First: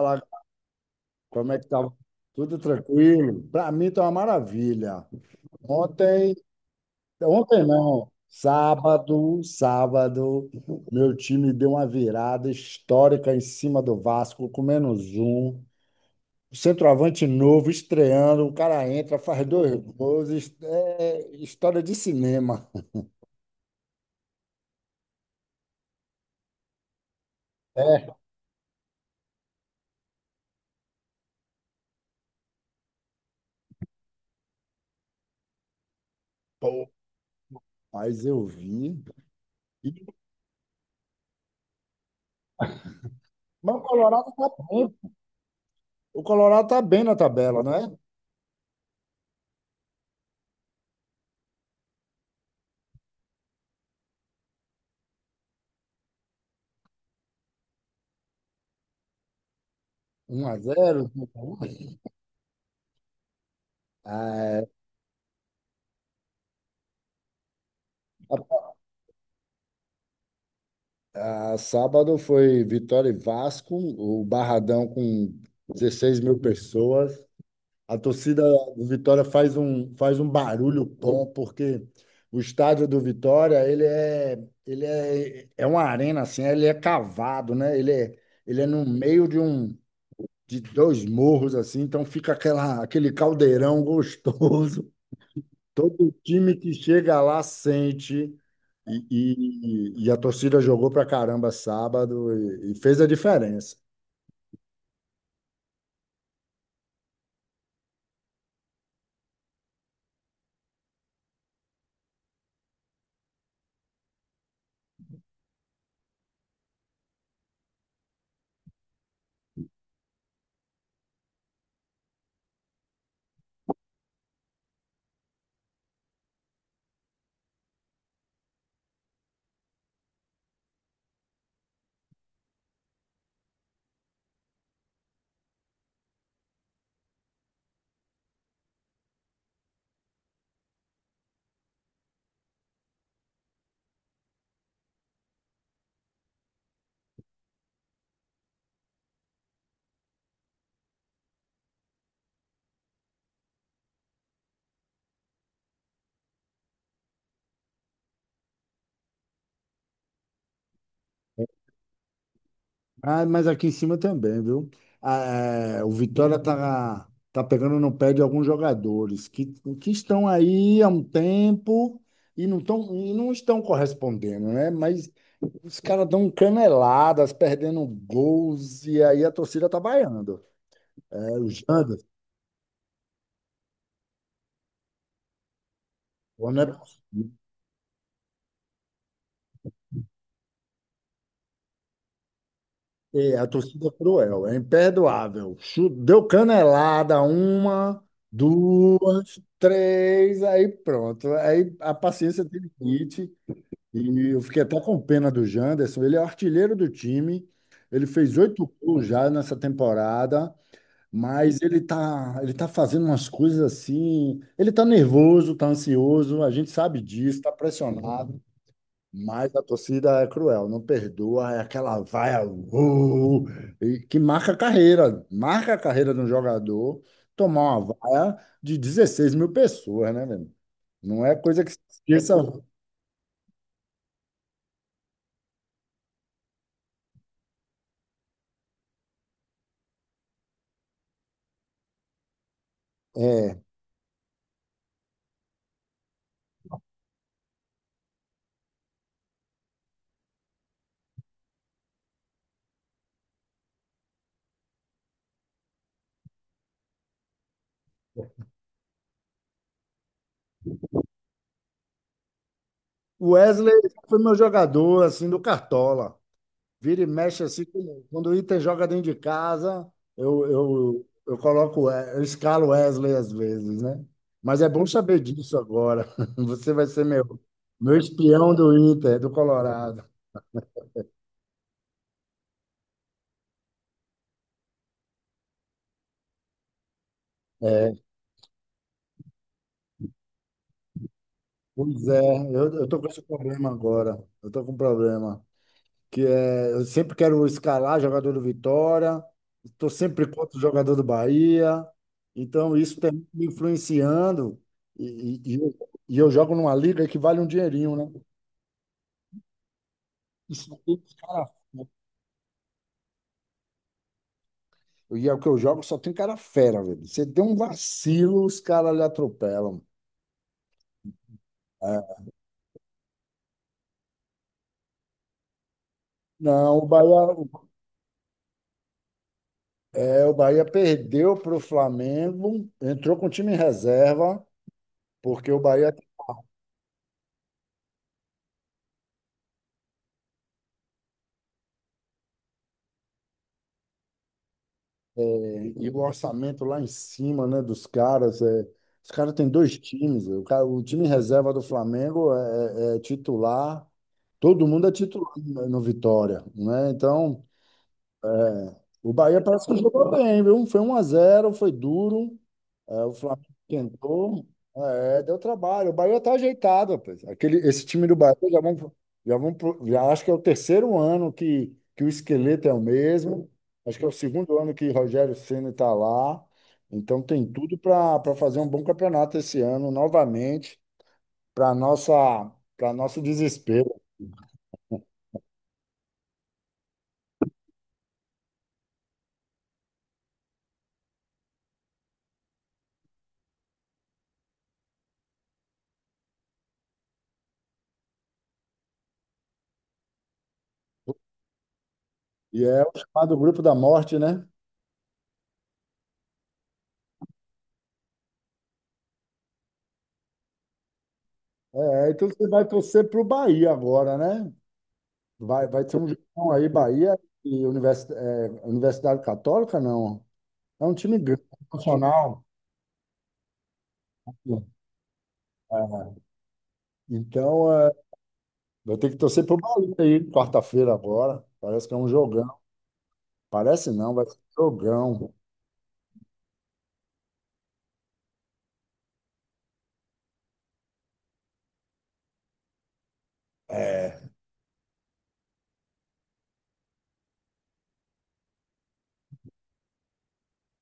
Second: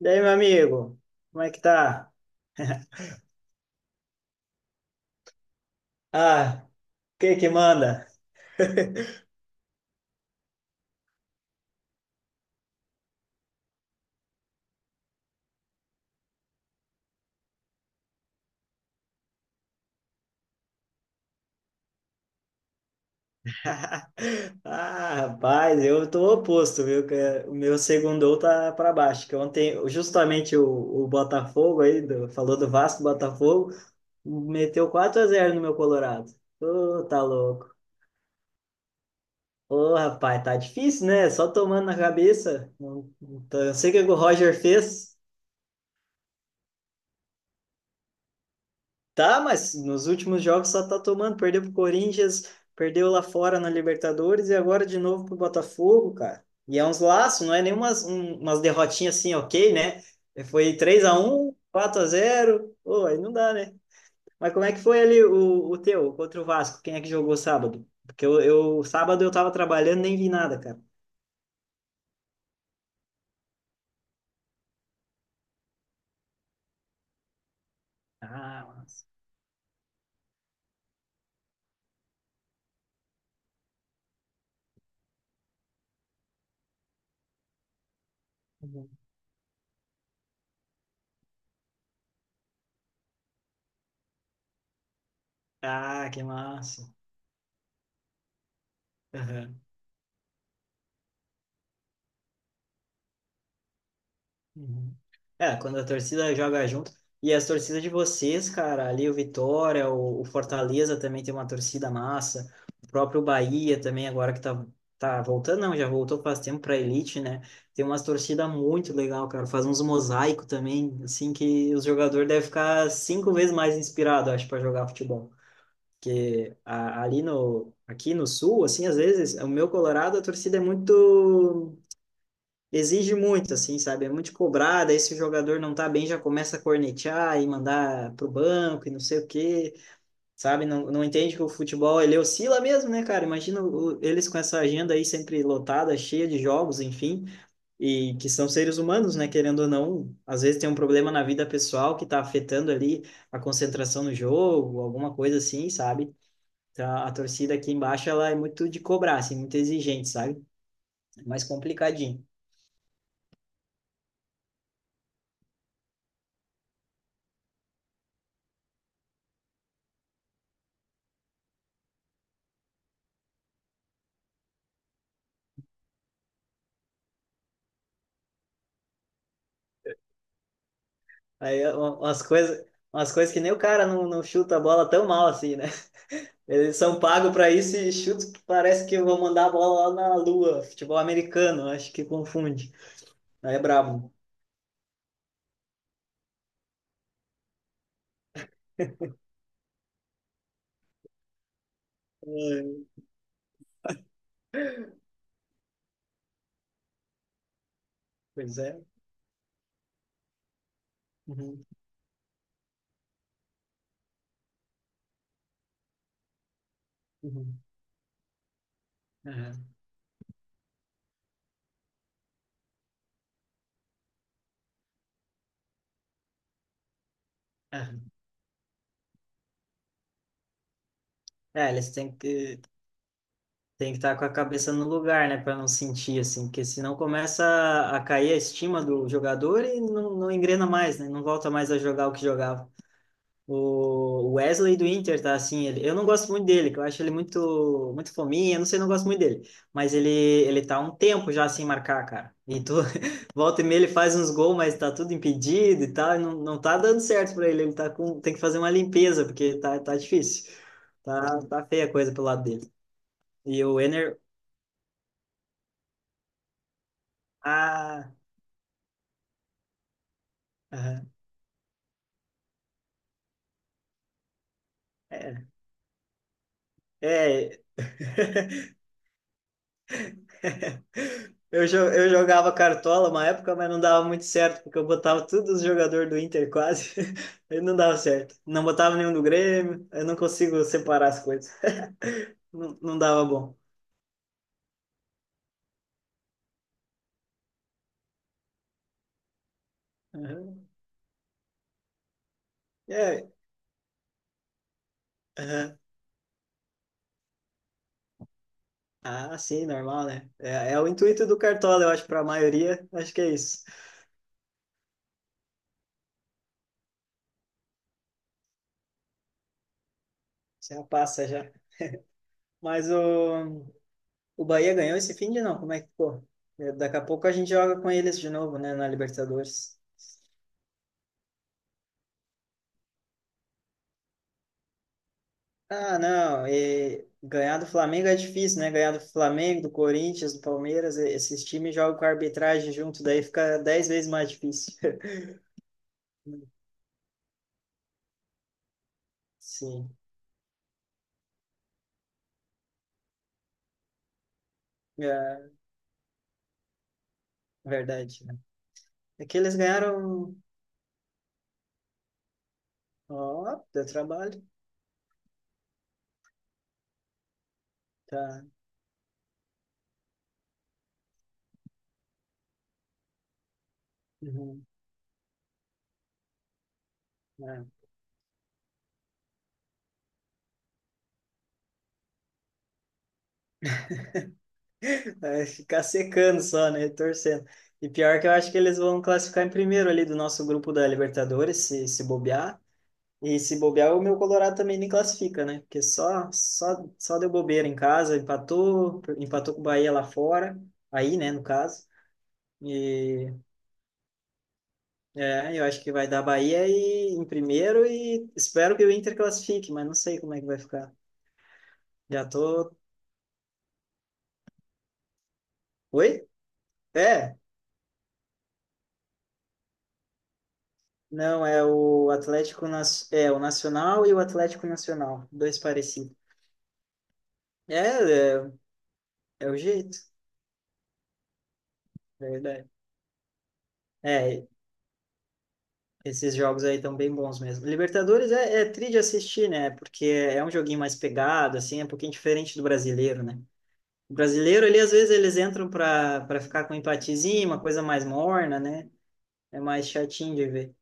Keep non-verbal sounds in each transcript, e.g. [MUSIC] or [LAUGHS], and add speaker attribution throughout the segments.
Speaker 1: E aí, meu amigo? Como é
Speaker 2: como é
Speaker 1: que
Speaker 2: que tá?
Speaker 1: tá?
Speaker 2: Tudo
Speaker 1: [LAUGHS]
Speaker 2: tranquilo? Para mim tá uma maravilha. Ontem,
Speaker 1: Ah, o que que
Speaker 2: ontem
Speaker 1: manda?
Speaker 2: não,
Speaker 1: [LAUGHS]
Speaker 2: sábado, sábado, meu time deu uma virada histórica em cima do Vasco, com menos um. Centroavante novo, estreando, o cara entra, faz dois gols, é história de cinema.
Speaker 1: Ah, rapaz, eu tô oposto, viu? O meu
Speaker 2: É,
Speaker 1: segundou tá para baixo. Que ontem, justamente o, Botafogo aí, falou do Vasco, Botafogo, meteu 4-0 no meu Colorado.
Speaker 2: pô,
Speaker 1: Ô, tá louco.
Speaker 2: mas eu vi.
Speaker 1: Ô,
Speaker 2: E-
Speaker 1: rapaz, tá difícil, né? Só tomando na cabeça. Não, eu
Speaker 2: Mas o
Speaker 1: sei o que o
Speaker 2: Colorado tá
Speaker 1: Roger
Speaker 2: bem.
Speaker 1: fez.
Speaker 2: O Colorado tá bem na tabela, não é?
Speaker 1: Tá, mas nos últimos jogos só tá tomando. Perdeu pro Corinthians, perdeu lá fora na Libertadores e agora de novo pro Botafogo, cara. E é uns laços, não é nem umas derrotinhas assim, ok, né?
Speaker 2: um a
Speaker 1: Foi três
Speaker 2: zero
Speaker 1: a um 4-0. Pô, aí não dá, né? Mas
Speaker 2: Ah,
Speaker 1: como
Speaker 2: é.
Speaker 1: é que foi ali o, teu contra o Vasco? Quem é que jogou sábado? Porque eu sábado eu tava trabalhando, nem vi nada, cara.
Speaker 2: Ah, sábado foi Vitória e Vasco, o Barradão com 16 mil pessoas. A torcida
Speaker 1: Ah,
Speaker 2: do
Speaker 1: massa.
Speaker 2: Vitória faz um barulho bom, porque o estádio do Vitória, é uma arena assim, ele é cavado, né? Ele é no meio de de dois morros assim, então fica aquele caldeirão [LAUGHS] gostoso.
Speaker 1: Ah,
Speaker 2: Todo
Speaker 1: que
Speaker 2: time que
Speaker 1: massa.
Speaker 2: chega lá sente. E, e a torcida jogou pra caramba sábado e fez a diferença.
Speaker 1: Uhum. É, quando a torcida joga junto. E as torcidas de vocês, cara, ali o Vitória, o, Fortaleza também tem uma torcida massa. O próprio Bahia também, agora que tá voltando, não, já voltou faz tempo pra elite, né? Tem umas torcidas muito legal, cara. Faz uns mosaico também, assim, que os jogadores devem ficar 5 vezes mais inspirados, acho, para jogar futebol. Porque ali no, aqui no sul, assim, às vezes, o meu Colorado, a torcida é muito exige muito, assim, sabe? É muito cobrado, aí se o jogador não tá bem, já começa a cornetear e mandar pro banco e não sei o quê, sabe? Não, não entende que o futebol, ele oscila mesmo, né, cara? Imagina eles com essa agenda aí sempre lotada, cheia de jogos, enfim, e que são seres humanos, né, querendo ou não, às vezes tem um problema na vida pessoal que tá afetando ali a concentração no jogo, alguma coisa assim, sabe? Então, a torcida aqui embaixo, ela é muito de cobrar, assim, muito exigente, sabe? É mais complicadinho.
Speaker 2: Ah, mas aqui em cima também, viu? Ah, é, o Vitória tá pegando no pé de alguns jogadores que estão aí há um tempo e não estão correspondendo, né? Mas os caras dão caneladas, perdendo gols, e aí a torcida tá vaiando. É, o
Speaker 1: Aí um-
Speaker 2: Janderson,
Speaker 1: umas coisas, umas coisas que nem o cara não, não chuta a bola tão mal assim, né?
Speaker 2: né?
Speaker 1: Eles são pagos para isso e chutam que parece que vão mandar a bola lá na lua. Futebol americano, acho que confunde.
Speaker 2: É, a
Speaker 1: Aí é
Speaker 2: torcida é
Speaker 1: brabo.
Speaker 2: cruel, é imperdoável. Deu canelada, uma, duas, três, aí pronto. Aí a paciência
Speaker 1: É,
Speaker 2: teve limite. E eu fiquei até com pena do Janderson. Ele é o artilheiro do time. Ele fez
Speaker 1: pois
Speaker 2: oito
Speaker 1: é.
Speaker 2: gols já nessa temporada, mas
Speaker 1: Uhum,
Speaker 2: ele tá fazendo umas coisas assim. Ele tá nervoso, tá ansioso, a gente sabe disso, tá
Speaker 1: uhum.
Speaker 2: pressionado. Mas a
Speaker 1: Aham,
Speaker 2: torcida é cruel, não perdoa, é aquela vaia, e que marca a carreira de um jogador tomar uma
Speaker 1: aham.
Speaker 2: vaia de 16 mil pessoas, né, velho? Não é coisa
Speaker 1: É,
Speaker 2: que se
Speaker 1: eles têm
Speaker 2: esqueça.
Speaker 1: que têm que estar com a cabeça no lugar, né, para não sentir assim, porque senão começa a cair a estima do jogador e não, não engrena mais, né? Não volta mais a jogar o que jogava.
Speaker 2: É.
Speaker 1: O Wesley do Inter tá assim, ele, eu não gosto muito dele, que eu acho ele muito fominha, não sei, não gosto muito dele, mas ele tá há um tempo já sem marcar, cara. E tu [LAUGHS] volta e meia ele faz uns gols, mas tá tudo impedido e tal, e não, não tá dando certo pra ele, ele tá com tem que fazer uma limpeza, porque tá difícil. Tá feia a coisa pelo lado dele.
Speaker 2: O
Speaker 1: E
Speaker 2: Wesley
Speaker 1: o Enner
Speaker 2: foi meu jogador, assim, do Cartola. Vira e mexe assim. Quando
Speaker 1: ah,
Speaker 2: quando o Inter joga dentro de casa, eu, eu,
Speaker 1: aham,
Speaker 2: eu coloco, eu escalo o Wesley às vezes, né? Mas é bom saber
Speaker 1: é,
Speaker 2: disso agora. [LAUGHS] Você vai ser meu,
Speaker 1: é
Speaker 2: meu espião do
Speaker 1: [LAUGHS]
Speaker 2: Inter, do Colorado.
Speaker 1: Eu, eu jogava cartola uma época, mas não dava muito certo, porque eu botava todos os jogadores do Inter quase, [LAUGHS] aí não
Speaker 2: É,
Speaker 1: dava certo. Não botava nenhum do Grêmio, eu não consigo separar as coisas. [LAUGHS]
Speaker 2: pois é, eu,
Speaker 1: Não,
Speaker 2: eu
Speaker 1: não
Speaker 2: tô com esse
Speaker 1: dava bom.
Speaker 2: problema agora. Eu tô com um problema. Que é, eu sempre quero escalar jogador do Vitória, estou sempre contra o
Speaker 1: Uhum.
Speaker 2: jogador do Bahia. Então, isso está
Speaker 1: É,
Speaker 2: me influenciando. E, e- e eu,
Speaker 1: uhum.
Speaker 2: e eu jogo numa liga que vale um dinheirinho, né?
Speaker 1: Ah, sim, normal, né? É,
Speaker 2: Isso
Speaker 1: é o
Speaker 2: aqui,
Speaker 1: intuito do Cartola, eu acho, para a maioria, acho que é isso.
Speaker 2: e é o que eu jogo, só tem cara fera, velho. Você tem um vacilo, os caras lhe atropelam.
Speaker 1: Já passa já.
Speaker 2: É.
Speaker 1: Mas o, Bahia ganhou esse fim de não, como é que ficou? É,
Speaker 2: Não,
Speaker 1: daqui a pouco a gente joga com eles de novo, né, na Libertadores.
Speaker 2: O Bahia perdeu para o Flamengo, entrou com o time em reserva, porque
Speaker 1: Ah, não, e ganhar do Flamengo é difícil, né? Ganhar do Flamengo, do Corinthians, do Palmeiras, esses times jogam com a arbitragem junto, daí fica 10 vezes mais difícil.
Speaker 2: é, e o orçamento
Speaker 1: [LAUGHS]
Speaker 2: lá em cima, né, dos caras. É, os caras têm dois
Speaker 1: Sim,
Speaker 2: times. O, cara, o time em reserva do Flamengo é titular, todo mundo é titular
Speaker 1: é
Speaker 2: no Vitória, né? Então,
Speaker 1: verdade, né?
Speaker 2: o
Speaker 1: É que
Speaker 2: Bahia
Speaker 1: eles
Speaker 2: parece que jogou
Speaker 1: ganharam.
Speaker 2: bem, viu? Foi 1-0, foi duro. É, o Flamengo
Speaker 1: Ó, deu trabalho.
Speaker 2: tentou, é, deu trabalho. O Bahia tá ajeitado, rapaz. Esse time do Bahia
Speaker 1: Tá.
Speaker 2: já acho que é o terceiro ano que o esqueleto é o mesmo. Acho que é o segundo
Speaker 1: Uhum.
Speaker 2: ano que Rogério Ceni está lá. Então tem tudo
Speaker 1: É.
Speaker 2: para fazer um bom campeonato esse ano, novamente, para nossa para nosso desespero.
Speaker 1: É ficar secando só, né? Torcendo. E pior que eu acho que eles vão classificar em primeiro ali do nosso grupo da Libertadores, se bobear. E se bobear, o meu Colorado também nem classifica, né? Porque só deu bobeira em casa, empatou, com o Bahia lá fora, aí, né, no caso.
Speaker 2: E é o
Speaker 1: E
Speaker 2: chamado grupo da morte, né?
Speaker 1: é, eu acho que vai dar Bahia e, em primeiro e espero que o Inter classifique, mas não sei como é que vai ficar.
Speaker 2: É,
Speaker 1: Já
Speaker 2: então você vai
Speaker 1: tô.
Speaker 2: torcer para o Bahia agora, né? Vai ter um
Speaker 1: Oi?
Speaker 2: jogão aí, Bahia
Speaker 1: É?
Speaker 2: e Universidade Católica, não. É um time grande,
Speaker 1: Não, é o
Speaker 2: nacional.
Speaker 1: Atlético, nas é o Nacional e o Atlético Nacional, dois parecidos.
Speaker 2: É. Então,
Speaker 1: É, é,
Speaker 2: vai ter que torcer pro
Speaker 1: o
Speaker 2: Bahia
Speaker 1: jeito,
Speaker 2: aí, quarta-feira agora. Parece que é um
Speaker 1: é
Speaker 2: jogão.
Speaker 1: verdade.
Speaker 2: Parece não, vai ser um
Speaker 1: É,
Speaker 2: jogão.
Speaker 1: esses jogos aí estão bem bons mesmo. Libertadores é tri de assistir, né? Porque é um joguinho mais pegado, assim, é um pouquinho diferente do brasileiro, né? O
Speaker 2: É,
Speaker 1: brasileiro, ali, às vezes, eles entram para ficar com um empatezinho, uma coisa mais morna, né? É mais chatinho de ver.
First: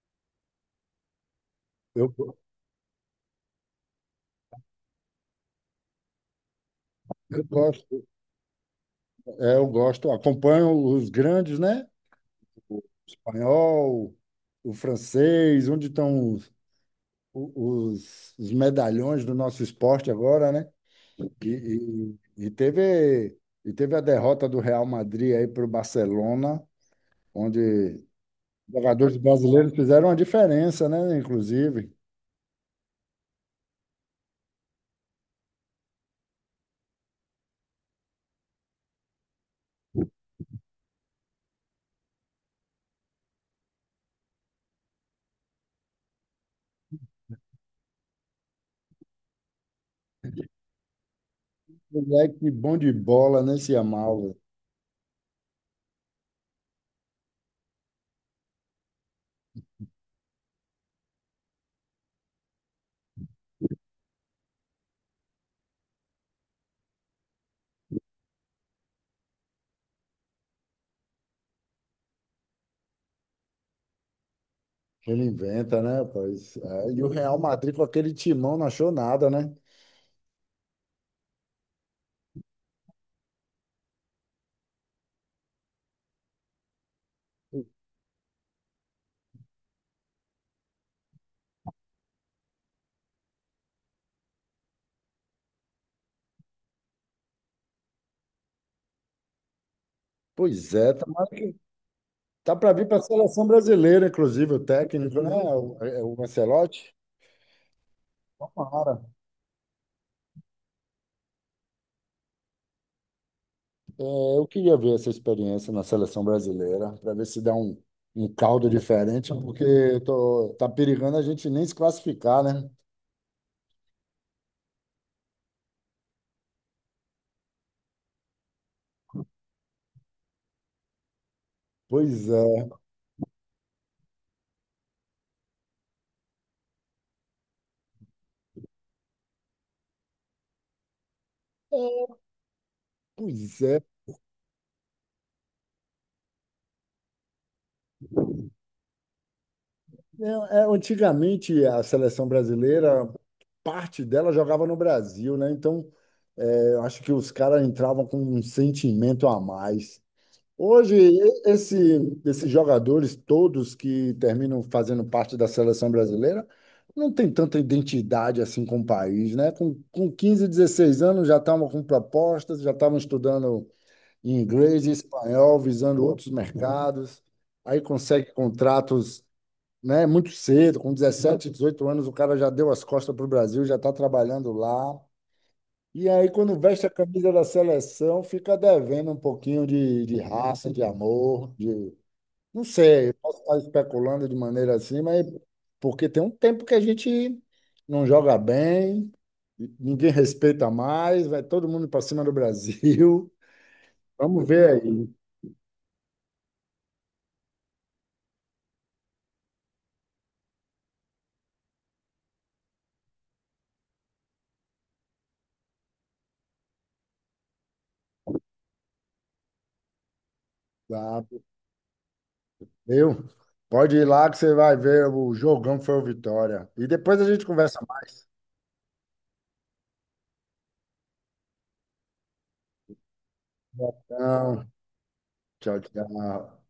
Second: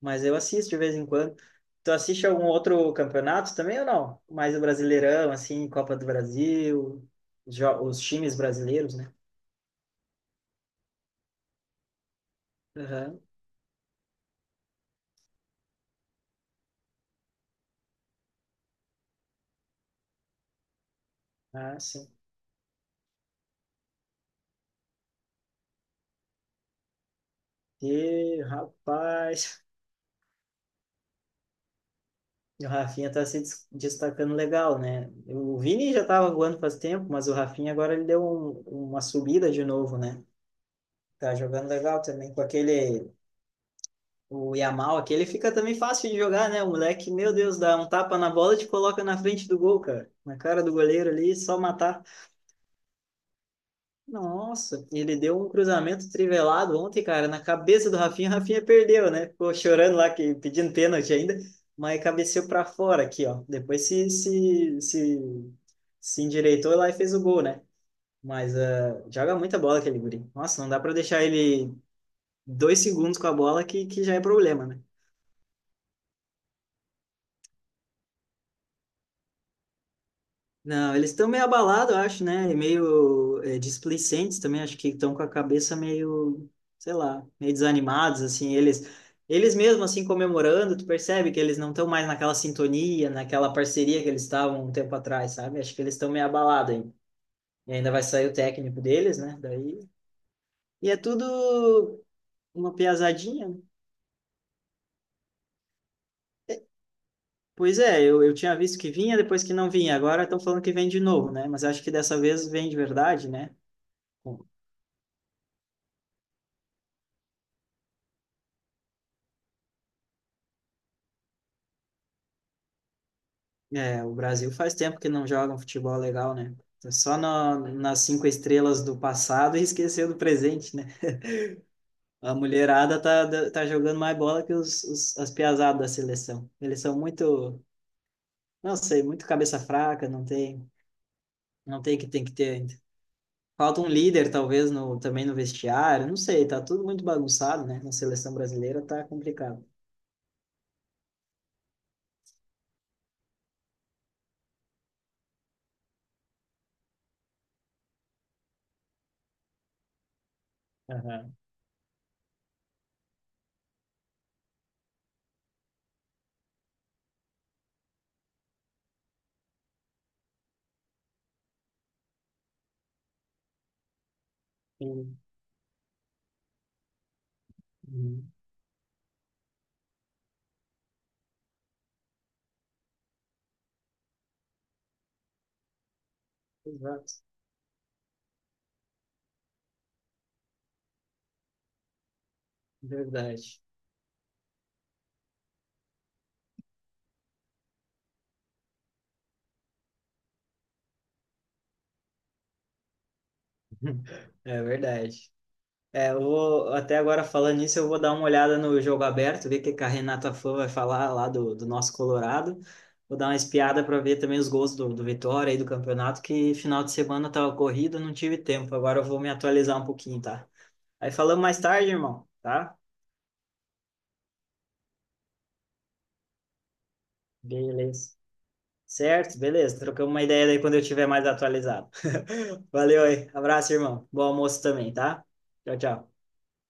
Speaker 1: Mas eu assisto de vez em quando. Tu
Speaker 2: eu,
Speaker 1: assiste algum outro campeonato também ou não? Mais o Brasileirão, assim, Copa do Brasil,
Speaker 2: eu
Speaker 1: os
Speaker 2: gosto,
Speaker 1: times brasileiros, né?
Speaker 2: eu gosto, acompanho os grandes, né? O
Speaker 1: Aham.
Speaker 2: espanhol, o francês, onde estão os medalhões do nosso esporte agora, né? E,
Speaker 1: Ah, sim.
Speaker 2: e- e teve, e teve a derrota do Real Madrid aí para o Barcelona, onde
Speaker 1: E,
Speaker 2: jogadores
Speaker 1: rapaz.
Speaker 2: brasileiros fizeram uma diferença, né? Inclusive,
Speaker 1: E o Rafinha tá se destacando legal, né? O Vini já tava voando faz tempo, mas o Rafinha agora ele deu uma subida de novo, né? Tá jogando legal também com aquele. O Yamal, aquele fica também fácil de jogar, né? O moleque, meu Deus, dá um tapa na bola e te coloca na frente do gol, cara. Na cara do goleiro ali, só matar.
Speaker 2: moleque bom de bola, né? Se amava.
Speaker 1: Nossa, ele deu um cruzamento trivelado ontem, cara, na cabeça do Rafinha. O Rafinha perdeu, né? Ficou chorando lá, que, pedindo pênalti ainda, mas cabeceou para fora aqui, ó. Depois se endireitou lá e fez o gol, né? Mas ah, joga muita bola aquele guri. Nossa, não dá para deixar ele 2 segundos com a bola que já é problema, né?
Speaker 2: Ele inventa, né, rapaz? É, e o Real Madrid com aquele timão não achou nada, né?
Speaker 1: Não, eles estão meio abalados, eu acho, né? E meio displicentes também, acho que estão com a cabeça meio, sei lá, meio desanimados, assim, eles, mesmo, assim, comemorando, tu percebe que eles não estão mais naquela sintonia, naquela parceria que eles estavam um tempo atrás, sabe? Acho que eles estão meio abalados ainda. E ainda vai sair o técnico deles, né? Daí.
Speaker 2: Pois
Speaker 1: E
Speaker 2: é,
Speaker 1: é
Speaker 2: tá,
Speaker 1: tudo
Speaker 2: tá para
Speaker 1: uma
Speaker 2: vir para a seleção
Speaker 1: piazadinha, né?
Speaker 2: brasileira, inclusive, o técnico, né? É o Ancelotti.
Speaker 1: Pois é, eu tinha visto que
Speaker 2: Tomara.
Speaker 1: vinha, depois que não vinha. Agora estão falando que vem de novo, né? Mas acho que dessa vez vem de verdade, né?
Speaker 2: Eu queria ver essa experiência na seleção brasileira, para ver se dá um caldo diferente, porque tá perigando a gente nem se classificar, né?
Speaker 1: É, o Brasil faz tempo que não joga um futebol legal, né? Tá só nas cinco estrelas do passado e [LAUGHS] esqueceu do presente, né?
Speaker 2: Pois
Speaker 1: A
Speaker 2: é,
Speaker 1: mulherada tá jogando mais bola que os, as piazadas da seleção. Eles são muito, não sei, muito cabeça fraca, não tem, não tem o que tem que ter ainda.
Speaker 2: pois
Speaker 1: Falta
Speaker 2: é.
Speaker 1: um líder, talvez, no, também no vestiário, não sei, tá tudo muito bagunçado, né? Na seleção brasileira tá complicado.
Speaker 2: É, é, antigamente, a seleção brasileira, parte dela jogava no Brasil, né? Então, eu acho que os caras entravam com um sentimento a mais. Hoje,
Speaker 1: Aham.
Speaker 2: esses jogadores todos que terminam fazendo parte da seleção brasileira não tem tanta identidade assim com o país, né? Com 15, 16 anos já estavam com propostas, já estavam estudando inglês e espanhol, visando outros mercados. Aí
Speaker 1: Uhum.
Speaker 2: consegue contratos, né, muito cedo, com 17, 18 anos, o cara já deu as costas para o Brasil, já está trabalhando lá. E aí, quando veste a
Speaker 1: Exato.
Speaker 2: camisa da seleção, fica devendo um pouquinho de raça, de amor. Não sei, eu posso estar
Speaker 1: Verdade.
Speaker 2: especulando de maneira assim, mas porque tem um tempo que a gente não joga bem, ninguém respeita mais, vai todo mundo para cima do Brasil.
Speaker 1: [LAUGHS]
Speaker 2: Vamos
Speaker 1: É
Speaker 2: ver aí,
Speaker 1: verdade. É, eu vou, até agora falando nisso, eu vou dar uma olhada no jogo aberto, ver o que que a Renata Fã vai falar lá do, nosso Colorado. Vou dar uma espiada para ver também os gols do, Vitória e do campeonato, que final de semana tava corrido, não tive tempo. Agora eu vou me atualizar um pouquinho, tá? Aí
Speaker 2: tá?
Speaker 1: falamos mais tarde, irmão, tá?
Speaker 2: Viu? Pode ir lá que você vai ver o jogão foi o Vitória. E depois a gente conversa
Speaker 1: Beleza.
Speaker 2: mais.
Speaker 1: Certo, beleza. Trocamos uma ideia daí quando eu tiver mais atualizado. [LAUGHS] Valeu aí. Abraço, irmão. Bom almoço
Speaker 2: Então,
Speaker 1: também, tá? Tchau,
Speaker 2: tchau,
Speaker 1: tchau.
Speaker 2: tchau.